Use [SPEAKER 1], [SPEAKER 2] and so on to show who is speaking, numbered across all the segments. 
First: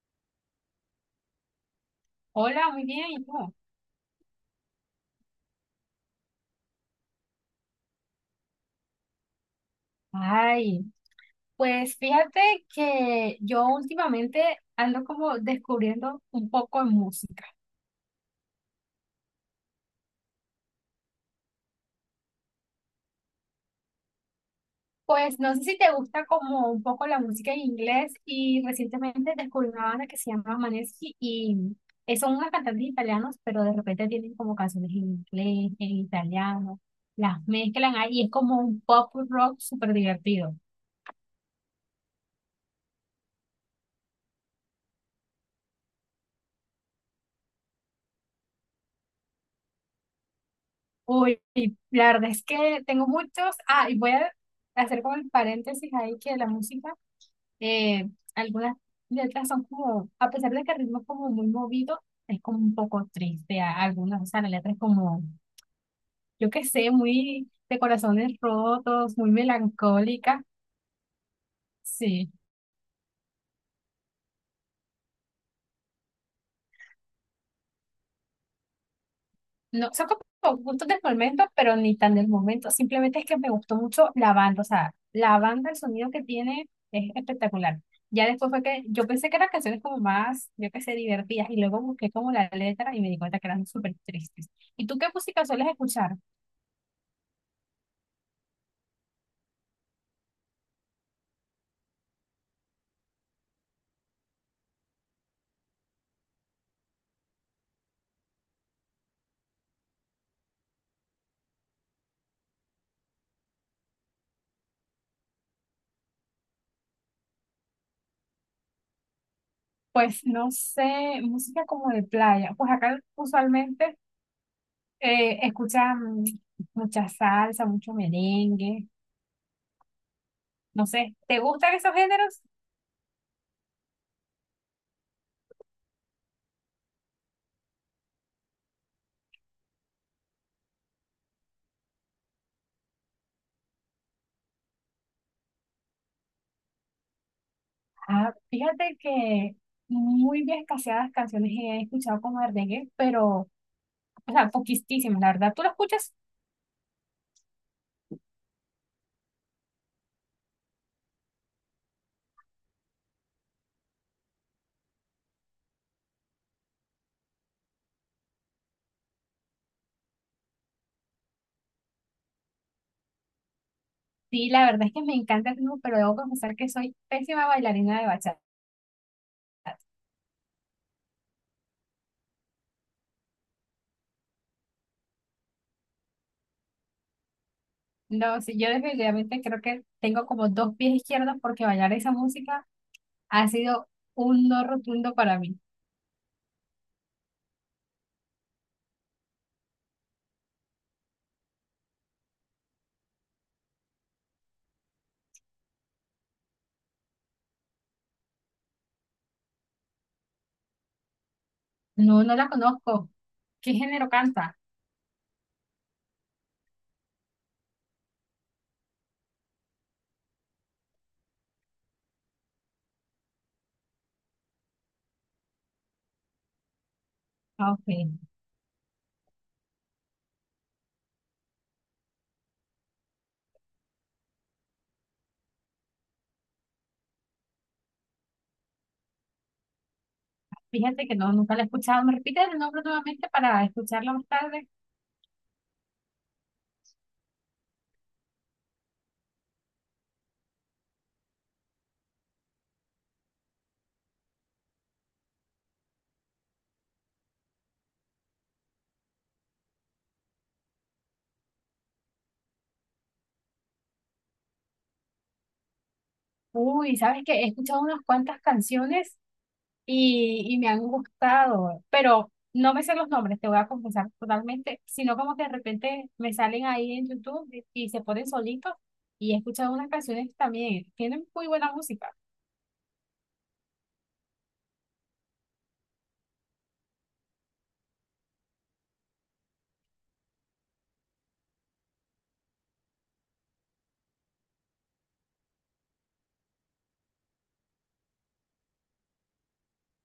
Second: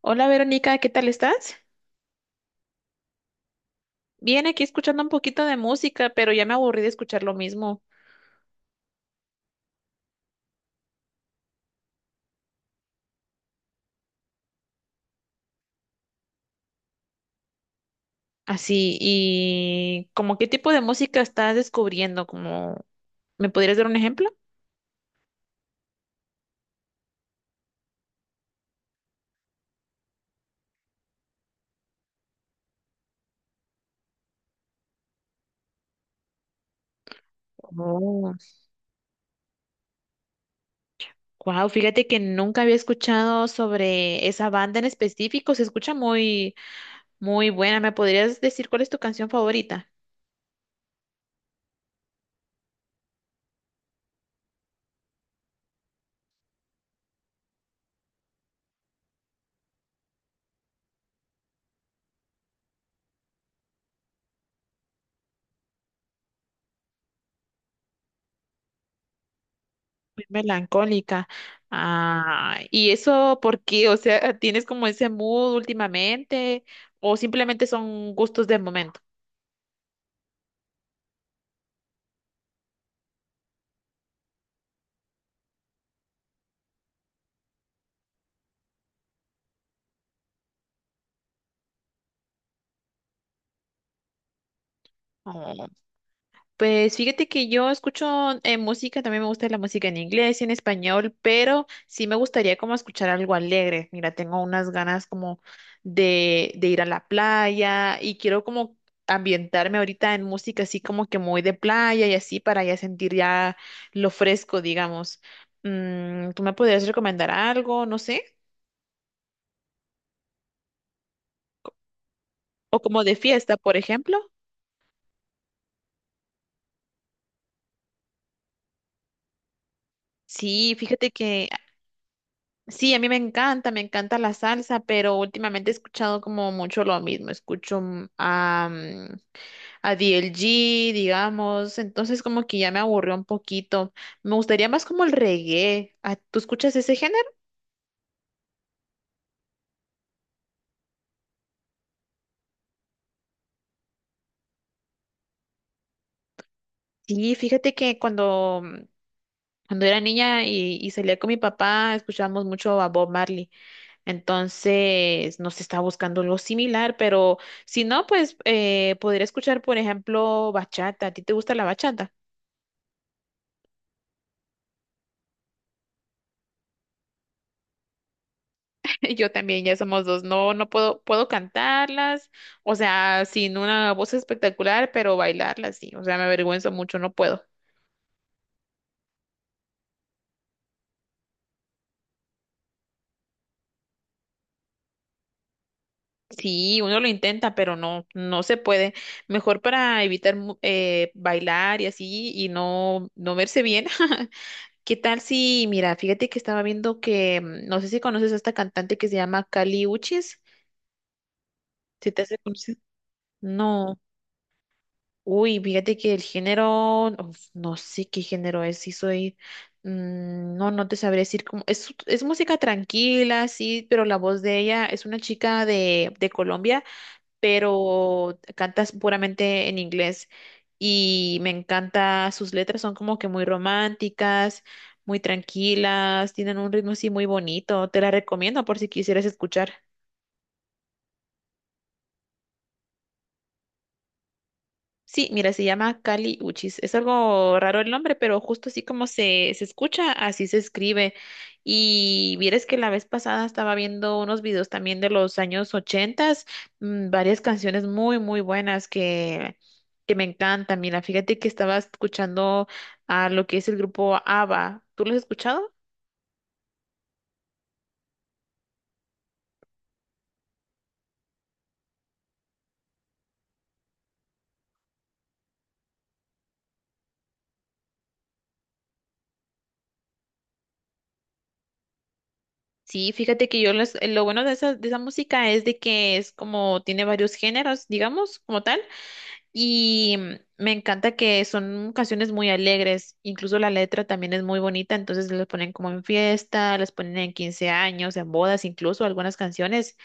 [SPEAKER 1] Hola, Verónica, ¿qué tal estás?
[SPEAKER 2] Hola, muy bien, ¿y tú?
[SPEAKER 1] Bien, aquí escuchando un poquito de música, pero ya me aburrí de escuchar lo mismo.
[SPEAKER 2] Ay, pues fíjate que yo últimamente ando como descubriendo un poco de música.
[SPEAKER 1] Así, ¿y como qué tipo de música estás descubriendo, como me podrías dar un ejemplo?
[SPEAKER 2] Pues no sé si te gusta como un poco la música en inglés y recientemente descubrí una banda que se llama Maneskin y son unos cantantes italianos, pero de repente tienen como canciones en inglés, en italiano, las mezclan ahí, es
[SPEAKER 1] Oh,
[SPEAKER 2] como un pop rock súper divertido.
[SPEAKER 1] wow, fíjate que nunca había escuchado sobre esa banda en específico, se escucha muy, muy buena. ¿Me podrías decir cuál es tu canción favorita?
[SPEAKER 2] Uy, la verdad es que tengo muchos. Ah, y voy a hacer como el paréntesis ahí que la música, eh, algunas letras son como, a pesar de que el ritmo es como muy movido, es como un poco triste. Algunas, o sea, la letra es como, yo qué sé, muy de corazones rotos, muy
[SPEAKER 1] Muy
[SPEAKER 2] melancólica.
[SPEAKER 1] melancólica.
[SPEAKER 2] Sí.
[SPEAKER 1] Ah, ¿y eso por qué? O sea, ¿tienes como ese mood últimamente o simplemente son gustos del momento?
[SPEAKER 2] No, son como puntos del momento, pero ni tan del momento. Simplemente es que me gustó mucho la banda. O sea, la banda, el sonido que tiene es espectacular. Ya después fue que yo pensé que eran canciones como más, yo qué sé, divertidas. Y luego busqué como la letra y me di cuenta que eran súper tristes. ¿Y tú qué música
[SPEAKER 1] Oh,
[SPEAKER 2] sueles escuchar?
[SPEAKER 1] pues fíjate que yo escucho música, también me gusta la música en inglés y en español, pero sí me gustaría como escuchar algo alegre. Mira, tengo unas ganas como de ir a la playa y quiero como ambientarme ahorita en música así como que muy de playa y así para ya sentir ya lo fresco, digamos. ¿Tú me podrías recomendar algo? No sé.
[SPEAKER 2] Pues no sé, música como de playa. Pues
[SPEAKER 1] O
[SPEAKER 2] acá
[SPEAKER 1] como de fiesta, por
[SPEAKER 2] usualmente
[SPEAKER 1] ejemplo.
[SPEAKER 2] escuchan mucha salsa, mucho merengue.
[SPEAKER 1] Sí,
[SPEAKER 2] No
[SPEAKER 1] fíjate
[SPEAKER 2] sé, ¿te
[SPEAKER 1] que
[SPEAKER 2] gustan esos géneros?
[SPEAKER 1] sí, a mí me encanta la salsa, pero últimamente he escuchado como mucho lo mismo. Escucho a DLG, digamos, entonces como que ya me aburrió un poquito. Me gustaría más como el reggae. Ah, ¿tú escuchas ese género?
[SPEAKER 2] Ah, fíjate que muy bien escaseadas canciones he escuchado como de reggae, pero, o sea, poquísimas, la verdad. ¿Tú lo escuchas?
[SPEAKER 1] Sí, fíjate que cuando era niña y salía con mi papá, escuchábamos mucho a Bob Marley. Entonces nos estaba buscando algo similar, pero si no, pues podría escuchar, por ejemplo, bachata. ¿A ti te gusta la bachata?
[SPEAKER 2] Sí, la verdad es que me encanta el ritmo, pero debo confesar que soy pésima bailarina de bachata.
[SPEAKER 1] Yo también, ya somos dos. No, no puedo, puedo cantarlas, o sea, sin una voz espectacular, pero bailarlas sí. O sea, me avergüenzo mucho, no puedo.
[SPEAKER 2] No, sí, yo definitivamente creo que tengo como dos pies izquierdos porque bailar esa música ha sido un no rotundo para mí.
[SPEAKER 1] Sí, uno lo intenta, pero no, no se puede. Mejor para evitar bailar y así y no, no verse bien. ¿Qué tal si, mira, fíjate que estaba viendo que no sé si conoces a esta cantante que se llama Kali Uchis, si te
[SPEAKER 2] No,
[SPEAKER 1] hace
[SPEAKER 2] no la
[SPEAKER 1] conocer?
[SPEAKER 2] conozco. ¿Qué
[SPEAKER 1] No.
[SPEAKER 2] género canta?
[SPEAKER 1] Uy, fíjate que el género, uf, no sé qué género es, no, no te sabré decir cómo, es música tranquila, sí, pero la voz de ella, es una chica de Colombia,
[SPEAKER 2] Ah, ok.
[SPEAKER 1] pero canta puramente en inglés y me encanta, sus letras son como que muy románticas, muy tranquilas, tienen un ritmo así muy bonito, te la recomiendo por si quisieras escuchar.
[SPEAKER 2] Fíjate que no, nunca la he escuchado. ¿Me repites el nombre nuevamente para escucharla más tarde?
[SPEAKER 1] Sí, mira, se llama Kali Uchis. Es algo raro el nombre, pero justo así como se escucha, así se escribe. Y vieres que la vez pasada estaba viendo unos videos también de los años ochentas, varias canciones muy, muy buenas que me encantan. Mira, fíjate que estaba escuchando a lo que es el grupo ABBA. ¿Tú lo has escuchado?
[SPEAKER 2] Uy, sabes que he escuchado unas cuantas canciones y me han gustado, pero no me sé los nombres, te voy a confesar totalmente, sino como que de repente me salen ahí en YouTube y se ponen solitos y he escuchado unas canciones que también tienen muy buena música.
[SPEAKER 1] Sí, fíjate que yo lo bueno de esa música es de que es como tiene varios géneros, digamos, como tal. Y me encanta que son canciones muy alegres, incluso la letra también es muy bonita, entonces las ponen como en fiesta, las ponen en 15 años, en bodas, incluso algunas canciones,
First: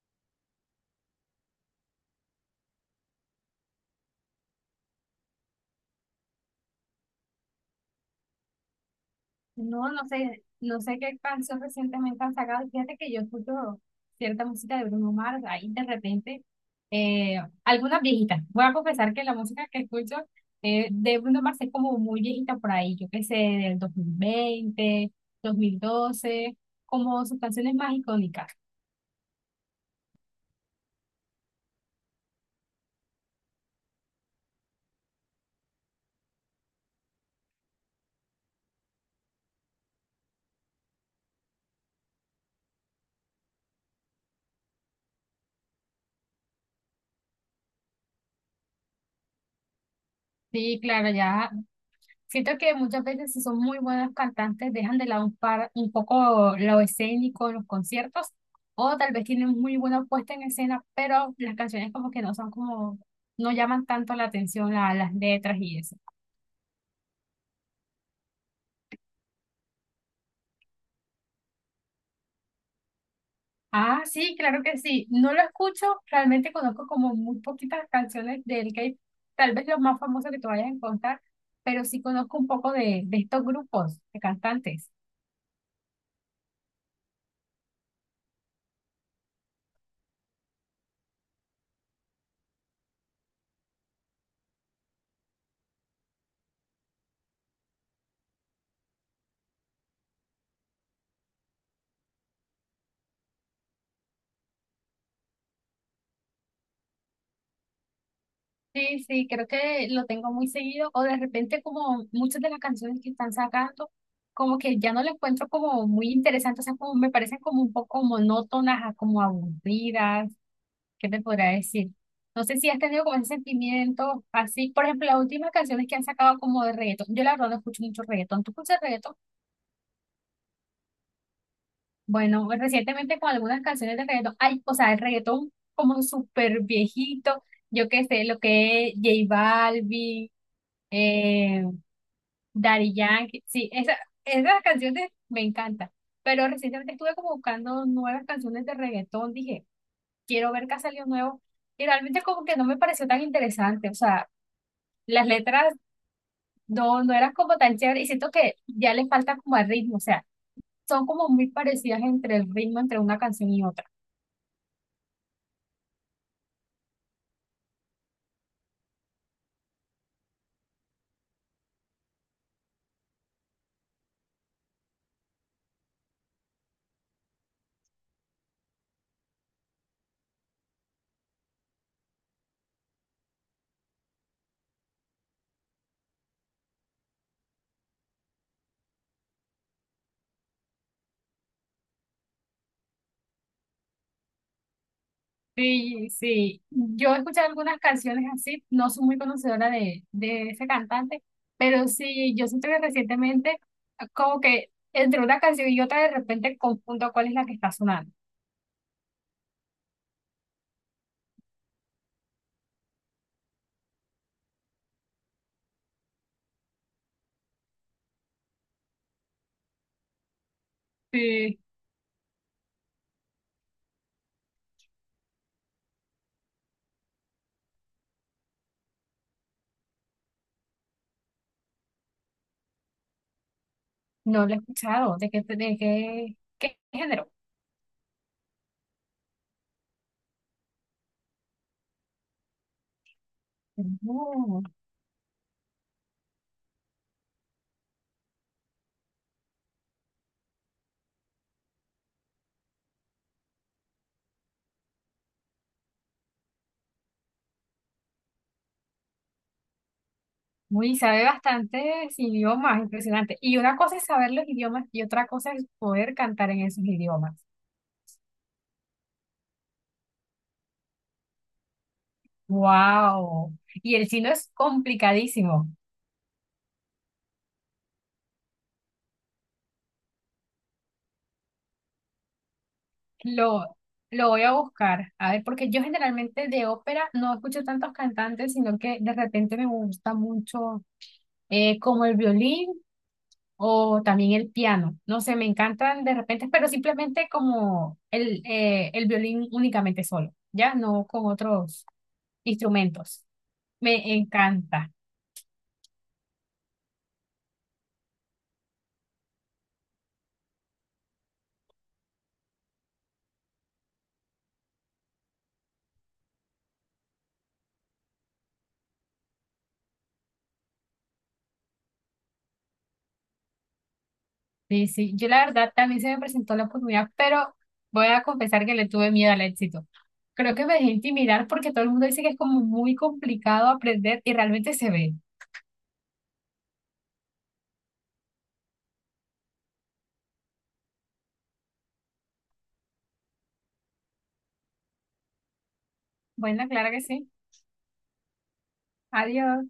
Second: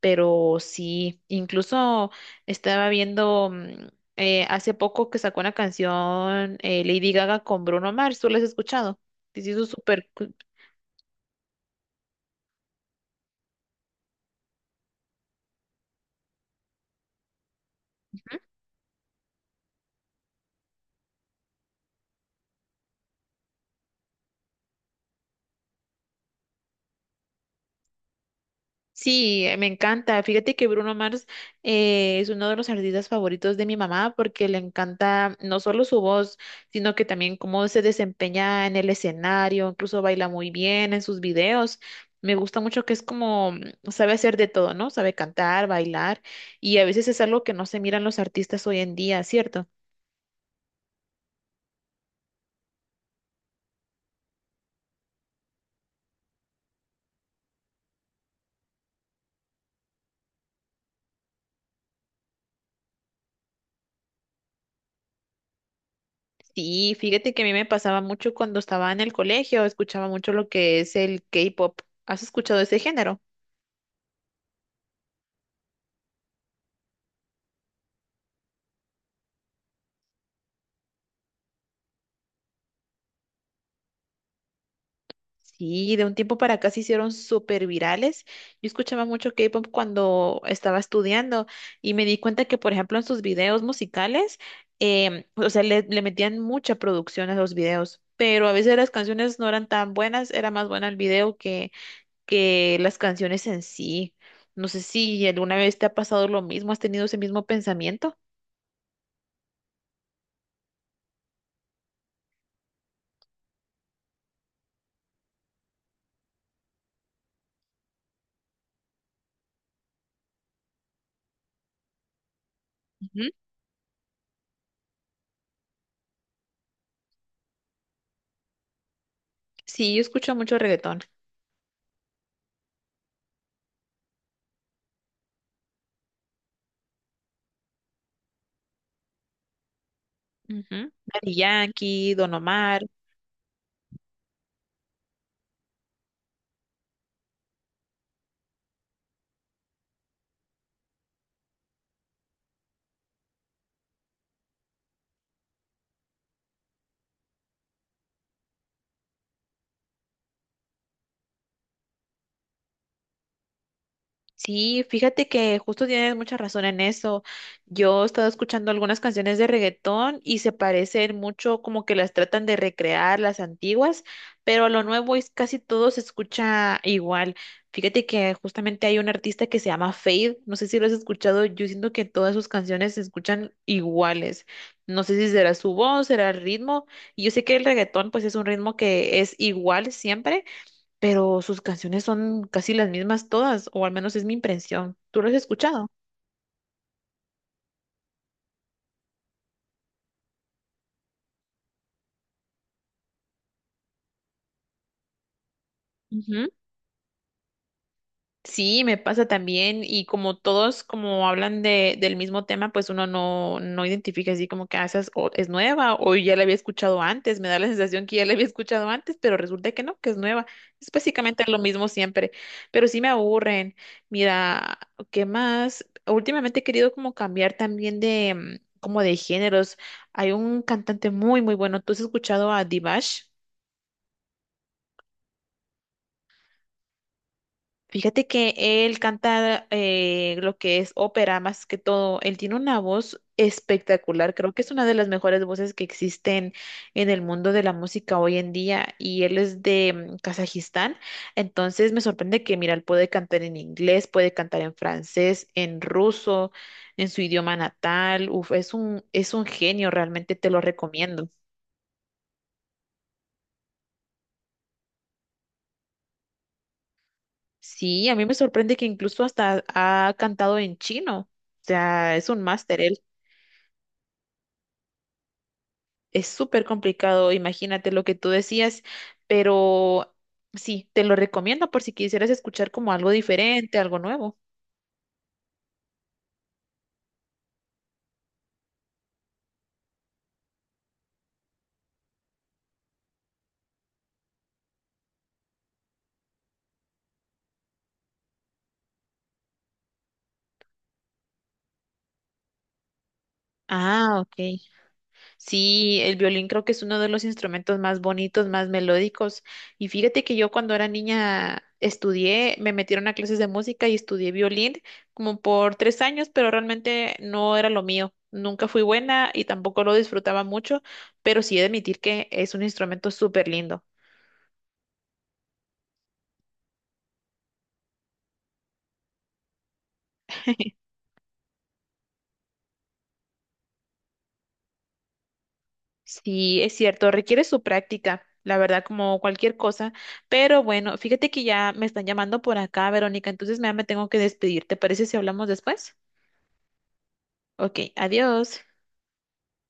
[SPEAKER 1] pero sí, incluso estaba viendo hace poco que sacó una canción Lady Gaga con Bruno Mars, ¿tú la has escuchado? Sí, se hizo
[SPEAKER 2] No, no
[SPEAKER 1] súper.
[SPEAKER 2] sé, no sé qué canción recientemente han sacado. Fíjate que yo escucho cierta música de Bruno Mars, ahí de repente, algunas viejitas. Voy a confesar que la música que escucho de Bruno Mars es como muy viejita por ahí, yo qué sé, del 2020, 2012, como sus canciones más icónicas.
[SPEAKER 1] Sí, me encanta. Fíjate que Bruno Mars es uno de los artistas favoritos de mi mamá porque le encanta no solo su voz, sino que también cómo se desempeña en el escenario, incluso baila muy bien en sus videos. Me gusta mucho que es como, mm, sabe hacer de todo, ¿no? Sabe cantar, bailar y a veces es algo que no se miran los artistas hoy en día, ¿cierto?
[SPEAKER 2] Sí, claro, ya, siento que muchas veces si son muy buenos cantantes dejan de lado un poco lo escénico en los conciertos o tal vez tienen muy buena puesta en escena, pero las canciones como que no son como, no llaman tanto la atención a las letras y eso.
[SPEAKER 1] Sí, fíjate que a mí me pasaba mucho cuando estaba en el colegio, escuchaba mucho lo que es el K-pop. ¿Has escuchado ese género?
[SPEAKER 2] Ah, sí, claro que sí. No lo escucho, realmente conozco como muy poquitas canciones del K-pop, tal vez los más famosos que tú vayas a encontrar, pero sí conozco un poco de estos grupos de cantantes.
[SPEAKER 1] Sí, de un tiempo para acá se hicieron súper virales. Yo escuchaba mucho K-pop cuando estaba estudiando y me di cuenta que, por ejemplo, en sus videos musicales, o sea, le metían mucha producción a los videos, pero a veces las canciones no eran tan buenas, era más buena el video que las canciones en sí. No sé si alguna vez te ha pasado lo mismo, has tenido ese mismo pensamiento.
[SPEAKER 2] Sí, sí, creo que lo tengo muy seguido. O de repente como muchas de las canciones que están sacando, como que ya no las encuentro como muy interesantes, o sea, como me parecen como un poco monótonas, como aburridas, ¿qué te podría decir? No sé si has tenido como ese
[SPEAKER 1] Ujú.
[SPEAKER 2] sentimiento así. Por ejemplo, las últimas canciones que han sacado como de reggaetón. Yo la verdad no escucho mucho reggaetón. ¿Tú escuchas reggaetón?
[SPEAKER 1] Sí, yo escucho mucho reggaetón.
[SPEAKER 2] Bueno, pues, recientemente con algunas canciones de reggaetón, ay, o sea, el reggaetón como súper viejito, yo qué sé, lo que es J Balvin.
[SPEAKER 1] Ujú. Daddy
[SPEAKER 2] eh,
[SPEAKER 1] Yankee, Don Omar.
[SPEAKER 2] Daddy Yankee, sí, esas canciones me encantan. Pero recientemente estuve como buscando nuevas canciones de reggaetón. Dije, quiero ver qué ha salido nuevo. Y realmente como que no me pareció tan interesante. O sea, las letras no eran como tan chéveres. Y siento que ya les falta como el ritmo. O sea, son como muy parecidas entre el ritmo entre una canción y otra.
[SPEAKER 1] Sí, fíjate que justo tienes mucha razón en eso. Yo he estado escuchando algunas canciones de reggaetón y se parecen mucho como que las tratan de recrear las antiguas, pero lo nuevo es casi todo se escucha igual. Fíjate que justamente hay un artista que se llama Fade, no sé si lo has escuchado, yo siento que todas sus canciones se escuchan iguales. No sé si será su voz, será el ritmo. Yo sé que el reggaetón pues es un ritmo que es igual siempre, pero sus canciones son casi las mismas todas, o al menos es mi impresión. ¿Tú lo has escuchado?
[SPEAKER 2] Sí, sí, yo he escuchado algunas canciones así, no soy muy conocedora de ese cantante, pero sí, yo siento que recientemente como que entre una canción y otra de
[SPEAKER 1] Ujú.
[SPEAKER 2] repente confundo cuál es la que está sonando.
[SPEAKER 1] Sí, me pasa también y como todos como hablan del mismo tema, pues uno no, no identifica así como que ah, esa es, es nueva o ya la había escuchado antes, me da la sensación que ya la había escuchado antes, pero resulta que no, que es nueva. Es básicamente lo
[SPEAKER 2] Sí.
[SPEAKER 1] mismo siempre, pero sí me aburren. Mira, ¿qué más? Últimamente he querido como cambiar también de como de géneros. Hay un cantante muy muy bueno, ¿tú has escuchado a Divash?
[SPEAKER 2] No lo he escuchado, qué género.
[SPEAKER 1] Fíjate que él canta lo que es ópera más que todo. Él tiene una voz espectacular. Creo que
[SPEAKER 2] Oh,
[SPEAKER 1] es una de las mejores voces que existen en el mundo de la música hoy en día. Y él es de Kazajistán. Entonces me sorprende que, mira, él puede cantar en inglés, puede cantar en francés, en ruso, en su idioma natal. Uf, es es un genio, realmente te lo
[SPEAKER 2] uy, sabe
[SPEAKER 1] recomiendo.
[SPEAKER 2] bastantes idiomas, impresionante. Y una cosa es saber los idiomas y otra cosa es poder cantar en esos idiomas.
[SPEAKER 1] Sí, a mí me sorprende que incluso hasta ha cantado en chino. O sea, es un máster.
[SPEAKER 2] Wow. Y el chino es complicadísimo.
[SPEAKER 1] Es súper complicado, imagínate lo que tú decías, pero sí, te lo recomiendo por si quisieras escuchar como algo diferente,
[SPEAKER 2] Lo,
[SPEAKER 1] algo
[SPEAKER 2] lo
[SPEAKER 1] nuevo.
[SPEAKER 2] voy a buscar, a ver, porque yo generalmente de ópera no escucho tantos cantantes, sino que de repente me gusta mucho como el violín o también el piano. No sé, me encantan de repente, pero simplemente como el violín únicamente solo, ya no con otros instrumentos. Me
[SPEAKER 1] Ah, ok.
[SPEAKER 2] encanta.
[SPEAKER 1] Sí, el violín creo que es uno de los instrumentos más bonitos, más melódicos. Y fíjate que yo cuando era niña estudié, me metieron a clases de música y estudié violín como por 3 años, pero realmente no era lo mío. Nunca fui buena y tampoco lo disfrutaba mucho, pero sí he de admitir que es un instrumento súper lindo.
[SPEAKER 2] Sí, sí, yo la verdad también se me presentó la oportunidad, pero voy a confesar que le tuve miedo al éxito. Creo que me dejé intimidar porque todo el mundo dice que es como muy complicado aprender y realmente se ve.
[SPEAKER 1] Sí, es cierto, requiere su práctica, la verdad, como cualquier cosa. Pero bueno, fíjate que ya me están llamando por acá, Verónica, entonces me tengo que despedir. ¿Te parece si hablamos después?
[SPEAKER 2] Bueno, claro que sí.
[SPEAKER 1] Ok, adiós.
[SPEAKER 2] Adiós.